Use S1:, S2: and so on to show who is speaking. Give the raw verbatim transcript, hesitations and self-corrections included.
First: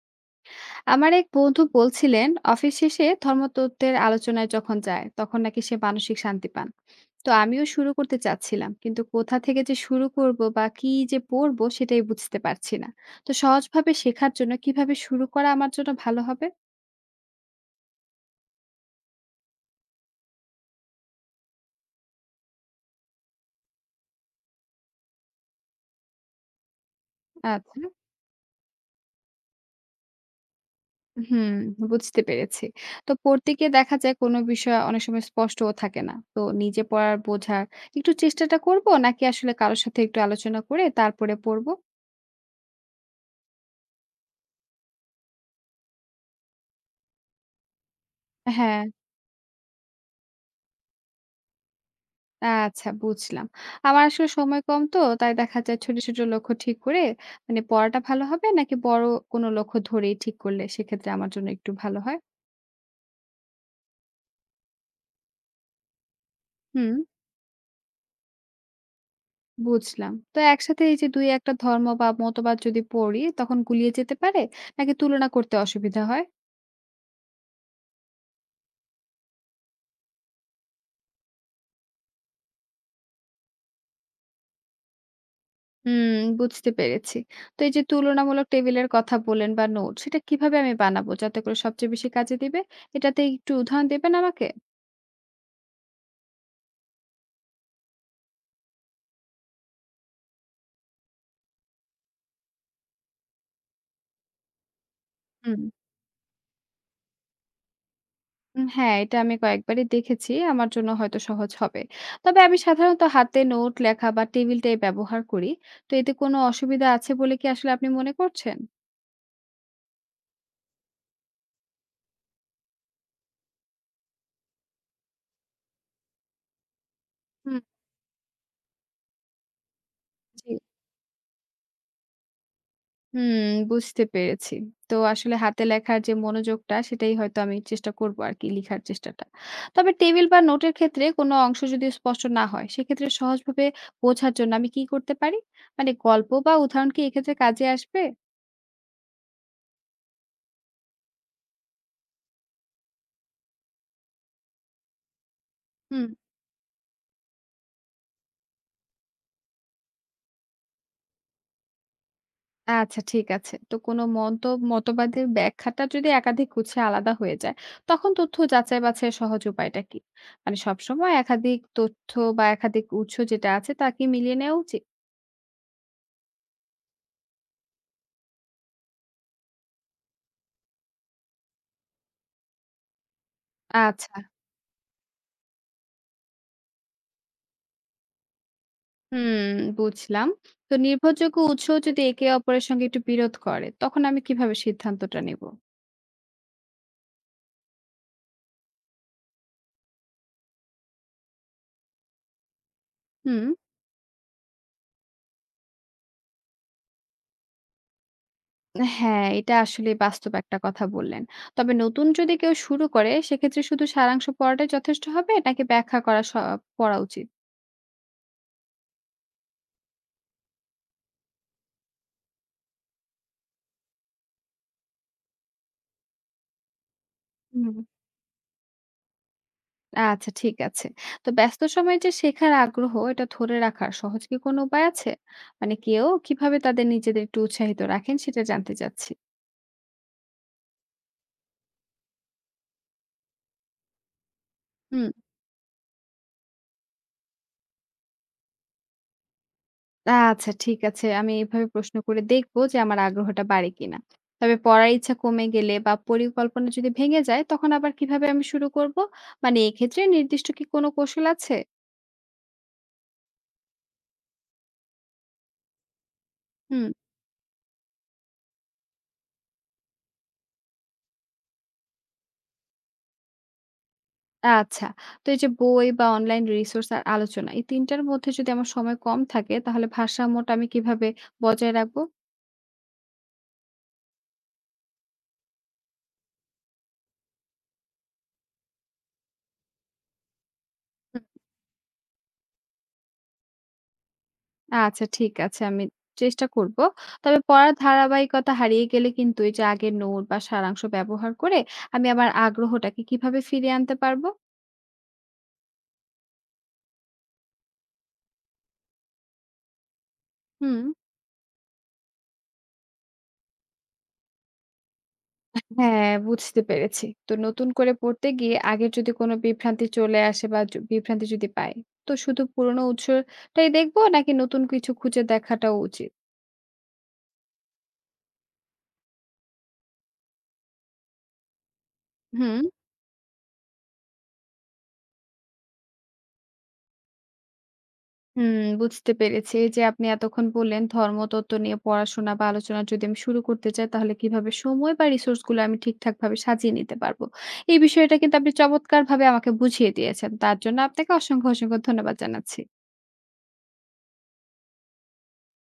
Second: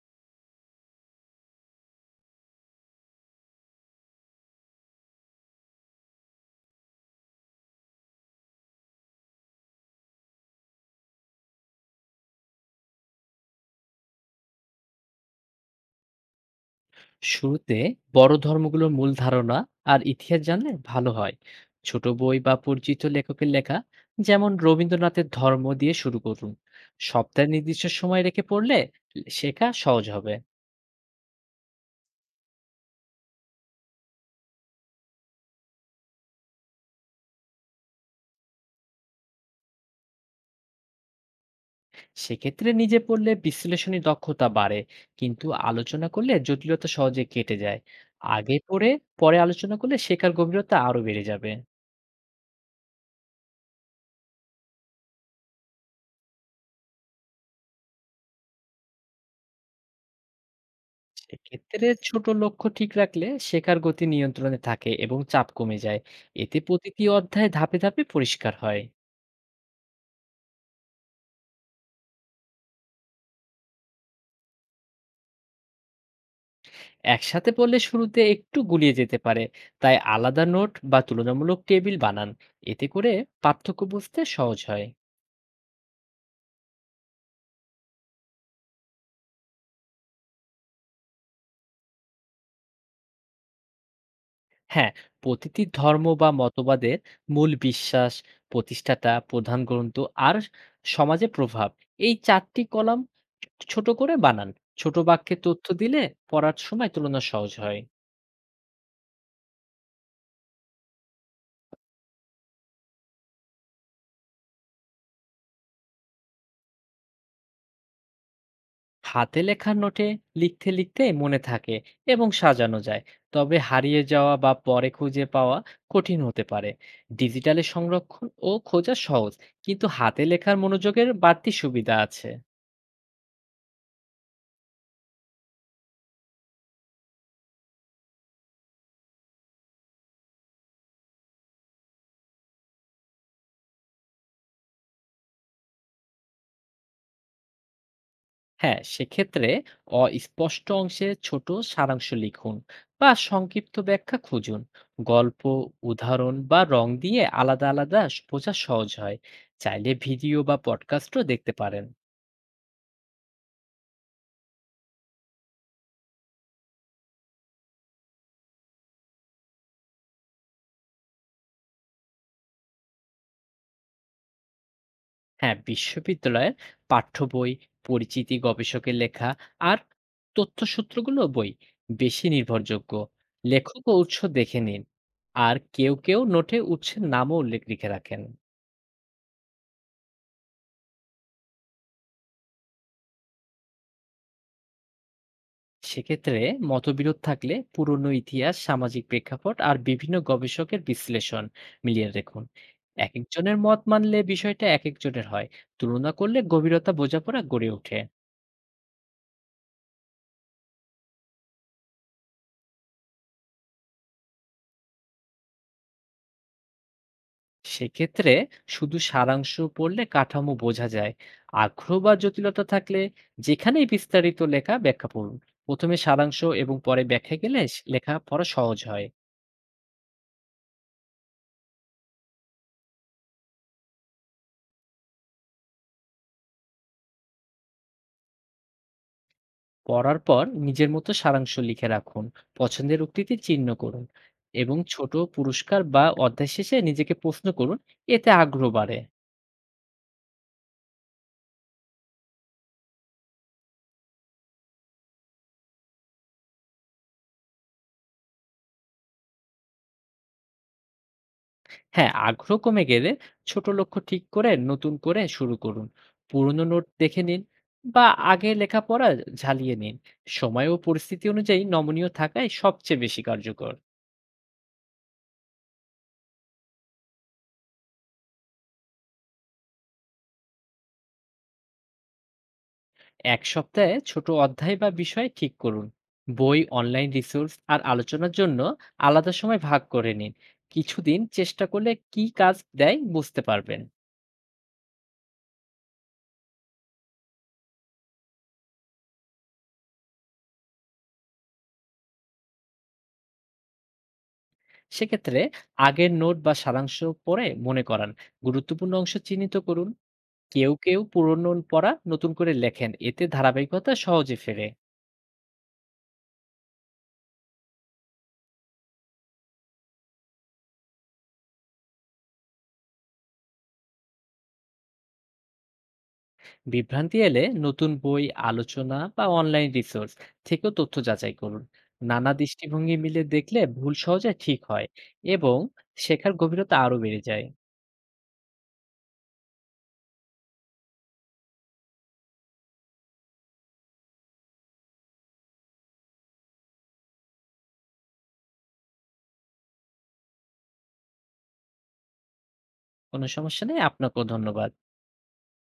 S1: আমার এক বন্ধু বলছিলেন অফিস শেষে ধর্মতত্ত্বের আলোচনায় যখন যায় তখন নাকি সে মানসিক শান্তি পান। তো আমিও শুরু করতে চাচ্ছিলাম, কিন্তু কোথা থেকে যে শুরু করব বা কি যে পড়বো সেটাই বুঝতে পারছি না। তো সহজভাবে শেখার জন্য কিভাবে শুরু করা আমার জন্য ভালো হবে?
S2: শুরুতে বড় ধর্মগুলোর মূল ধারণা আর ইতিহাস জানলে ভালো হয়। ছোট বই বা পরিচিত লেখকের লেখা, যেমন রবীন্দ্রনাথের ধর্ম দিয়ে শুরু করুন। সপ্তাহে নির্দিষ্ট
S1: আচ্ছা।
S2: সময় রেখে পড়লে শেখা সহজ হবে।
S1: হুম, বুঝতে পেরেছি। তো পড়তে গিয়ে দেখা যায় কোনো বিষয় অনেক সময় স্পষ্টও থাকে না, তো নিজে পড়ার বোঝার একটু চেষ্টাটা করব নাকি আসলে কারোর সাথে একটু আলোচনা করে তারপরে পড়বো?
S2: সেক্ষেত্রে নিজে পড়লে বিশ্লেষণী দক্ষতা বাড়ে, কিন্তু আলোচনা করলে জটিলতা সহজে কেটে যায়। আগে
S1: হ্যাঁ।
S2: পড়ে পরে আলোচনা করলে শেখার গভীরতা আরো বেড়ে যাবে।
S1: আচ্ছা, বুঝলাম। আমার আসলে সময় কম, তো তাই দেখা যায় ছোট, ছোট লক্ষ্য ঠিক করে মানে পড়াটা ভালো হবে নাকি বড় কোনো লক্ষ্য ধরেই ঠিক করলে সেক্ষেত্রে আমার জন্য একটু
S2: সেক্ষেত্রে
S1: ভালো হয়?
S2: ছোট লক্ষ্য ঠিক রাখলে শেখার গতি নিয়ন্ত্রণে থাকে এবং চাপ কমে যায়। এতে
S1: হুম,
S2: প্রতিটি অধ্যায় ধাপে ধাপে পরিষ্কার হয়।
S1: বুঝলাম। তো একসাথে এই যে দুই এক টা টা ধর্ম বা মতবাদ যদি পড়ি তখন গুলিয়ে যেতে পারে নাকি তুলনা করতে অসুবিধা হয়?
S2: একসাথে পড়লে শুরুতে একটু গুলিয়ে যেতে পারে, তাই আলাদা নোট বা তুলনামূলক টেবিল বানান। এতে করে পার্থক্য বুঝতে সহজ হয়।
S1: হুম, বুঝতে পেরেছি। তো এই যে তুলনামূলক টেবিলের কথা বললেন বা নোট, সেটা কিভাবে আমি বানাবো যাতে করে সবচেয়ে বেশি কাজে দিবে? এটাতে একটু উদাহরণ দেবেন আমাকে?
S2: হ্যাঁ, প্রতিটি ধর্ম বা মতবাদের মূল বিশ্বাস, প্রতিষ্ঠাতা, প্রধান গ্রন্থ আর সমাজে প্রভাব এই চারটি কলাম ছোট করে বানান। ছোট বাক্যে
S1: হুম।
S2: তথ্য দিলে পড়ার সময় তুলনা সহজ হয়।
S1: উম হ্যাঁ, এটা আমি কয়েকবারই দেখেছি। আমার জন্য হয়তো সহজ হবে। তবে আমি সাধারণত হাতে নোট লেখা বা টেবিলটাই ব্যবহার করি। তো এতে কোনো অসুবিধা আছে বলে কি আসলে আপনি মনে করছেন?
S2: হাতে লেখা নোটে লিখতে লিখতে মনে থাকে এবং সাজানো যায়, তবে হারিয়ে যাওয়া বা পরে খুঁজে পাওয়া কঠিন হতে পারে।
S1: হুম,
S2: ডিজিটালে সংরক্ষণ ও খোঁজা সহজ, কিন্তু হাতে
S1: জি।
S2: লেখার মনোযোগের বাড়তি সুবিধা আছে।
S1: হুম, বুঝতে পেরেছি। তো আসলে হাতে লেখার যে মনোযোগটা সেটাই হয়তো আমি চেষ্টা করব আরকি লিখার চেষ্টাটা। তবে টেবিল বা নোটের ক্ষেত্রে কোনো অংশ যদি স্পষ্ট না হয়, সেক্ষেত্রে সহজভাবে বোঝার জন্য আমি কি করতে পারি? মানে গল্প বা উদাহরণ কি এক্ষেত্রে কাজে আসবে?
S2: হ্যাঁ, সেক্ষেত্রে অস্পষ্ট অংশে ছোট সারাংশ লিখুন বা সংক্ষিপ্ত ব্যাখ্যা খুঁজুন। গল্প,
S1: হুম।
S2: উদাহরণ বা রং দিয়ে আলাদা আলাদা বোঝা সহজ হয়। চাইলে ভিডিও বা পডকাস্টও দেখতে পারেন।
S1: আচ্ছা, ঠিক আছে। তো কোনো মত মতবাদের ব্যাখ্যাটা যদি একাধিক উৎসে আলাদা হয়ে যায়, তখন তথ্য যাচাই বাছাইয়ের সহজ উপায়টা কি? মানে সবসময় একাধিক তথ্য বা একাধিক উৎস যেটা আছে তা কি মিলিয়ে নেওয়া উচিত?
S2: হ্যাঁ, বিশ্ববিদ্যালয়ের পাঠ্য বই, পরিচিতি গবেষকের লেখা আর তথ্যসূত্রগুলো বই বেশি নির্ভরযোগ্য। লেখক ও
S1: আচ্ছা।
S2: উৎস দেখে নিন। আর কেউ কেউ নোটে উৎসের নামও উল্লেখ লিখে রাখেন।
S1: হুম, বুঝলাম। তো নির্ভরযোগ্য উৎস যদি একে অপরের সঙ্গে একটু বিরোধ করে, তখন আমি কিভাবে সিদ্ধান্তটা নেব?
S2: সেক্ষেত্রে মতবিরোধ থাকলে পুরনো ইতিহাস, সামাজিক প্রেক্ষাপট আর বিভিন্ন গবেষকের বিশ্লেষণ মিলিয়ে দেখুন। এক
S1: হুম।
S2: একজনের মত মানলে বিষয়টা এক একজনের হয়। তুলনা করলে গভীরতা বোঝাপড়া গড়ে ওঠে।
S1: হ্যাঁ, এটা আসলে বাস্তব একটা কথা বললেন। তবে নতুন যদি কেউ শুরু করে, সেক্ষেত্রে শুধু সারাংশ পড়াটাই যথেষ্ট হবে নাকি ব্যাখ্যা করা স পড়া উচিত?
S2: সেক্ষেত্রে শুধু সারাংশ পড়লে কাঠামো বোঝা যায়। আগ্রহ বা জটিলতা থাকলে যেখানেই বিস্তারিত লেখা ব্যাখ্যা পড়ুন। প্রথমে সারাংশ এবং পরে ব্যাখ্যা গেলে
S1: হুম।
S2: স- লেখা পড়া সহজ হয়।
S1: আচ্ছা, ঠিক আছে। তো ব্যস্ত সময়ে যে শেখার আগ্রহ এটা ধরে রাখার সহজ কি কোনো উপায় আছে? মানে কেউ কিভাবে তাদের নিজেদের একটু উৎসাহিত রাখেন সেটা জানতে চাচ্ছি।
S2: পড়ার পর নিজের মতো সারাংশ লিখে রাখুন, পছন্দের উক্তিতে চিহ্ন করুন এবং
S1: হুম,
S2: ছোট পুরস্কার বা অধ্যায় শেষে নিজেকে প্রশ্ন করুন। এতে আগ্রহ বাড়ে।
S1: আচ্ছা, ঠিক আছে। আমি এভাবে প্রশ্ন করে দেখব যে আমার আগ্রহটা বাড়ে কিনা। তবে পড়ার ইচ্ছা কমে গেলে বা পরিকল্পনা যদি ভেঙে যায় তখন আবার কিভাবে আমি শুরু করব? মানে এক্ষেত্রে নির্দিষ্ট কি কোনো কৌশল আছে?
S2: হ্যাঁ, আগ্রহ কমে গেলে ছোট লক্ষ্য ঠিক করে নতুন করে শুরু করুন। পুরনো নোট
S1: হুম,
S2: দেখে নিন বা আগে লেখাপড়া ঝালিয়ে নিন। সময় ও পরিস্থিতি অনুযায়ী নমনীয় থাকাই সবচেয়ে বেশি কার্যকর।
S1: আচ্ছা। তো এই যে বই বা অনলাইন রিসোর্স আর আলোচনা, এই তিন টার মধ্যে যদি আমার সময় কম থাকে তাহলে ভারসাম্যটা আমি কিভাবে বজায় রাখবো?
S2: এক সপ্তাহে ছোট অধ্যায় বা বিষয় ঠিক করুন। বই, অনলাইন রিসোর্স আর আলোচনার জন্য আলাদা সময় ভাগ করে নিন। কিছুদিন
S1: হুম,
S2: চেষ্টা করলে কি কাজ দেয় বুঝতে পারবেন।
S1: আচ্ছা, ঠিক আছে। আমি চেষ্টা করব। তবে পড়ার ধারাবাহিকতা হারিয়ে গেলে কিন্তু এই যে আগের নোট বা সারাংশ ব্যবহার করে আমি আমার আগ্রহটাকে কিভাবে ফিরিয়ে আনতে পারবো?
S2: সেক্ষেত্রে আগের নোট বা সারাংশ পড়ে মনে করান, গুরুত্বপূর্ণ অংশ চিহ্নিত করুন। কেউ
S1: হুম।
S2: কেউ পুরনো পড়া নতুন করে লেখেন, এতে ধারাবাহিকতা সহজে ফেরে।
S1: হ্যাঁ, বুঝতে পেরেছি। তো নতুন করে পড়তে গিয়ে আগের যদি কোনো বিভ্রান্তি চলে আসে বা য বিভ্রান্তি যদি পাই, তো শুধু পুরনো উৎসটাই দেখবো নাকি নতুন কিছু খুঁজে দেখাটাও উচিত?
S2: বিভ্রান্তি এলে নতুন বই, আলোচনা বা অনলাইন রিসোর্স থেকেও তথ্য যাচাই করুন। নানা
S1: হুম।
S2: দৃষ্টিভঙ্গি মিলে দেখলে ভুল সহজে ঠিক হয় এবং শেখার গভীরতা আরো বেড়ে যায়।
S1: হুম, বুঝতে পেরেছি। এই যে আপনি এতক্ষণ বললেন ধর্মতত্ত্ব নিয়ে পড়াশোনা বা আলোচনা যদি আমি শুরু করতে চাই তাহলে কিভাবে সময় বা রিসোর্স গুলো আমি ঠিকঠাকভাবে সাজিয়ে নিতে পারবো। এই বিষয়টা কিন্তু আপনি চমৎকারভাবে আমাকে বুঝিয়ে দিয়েছেন। তার জন্য আপনাকে অসংখ্য, অসংখ্য ধন্যবাদ জানাচ্ছি।
S2: কোনো সমস্যা নেই, আপনাকেও ধন্যবাদ।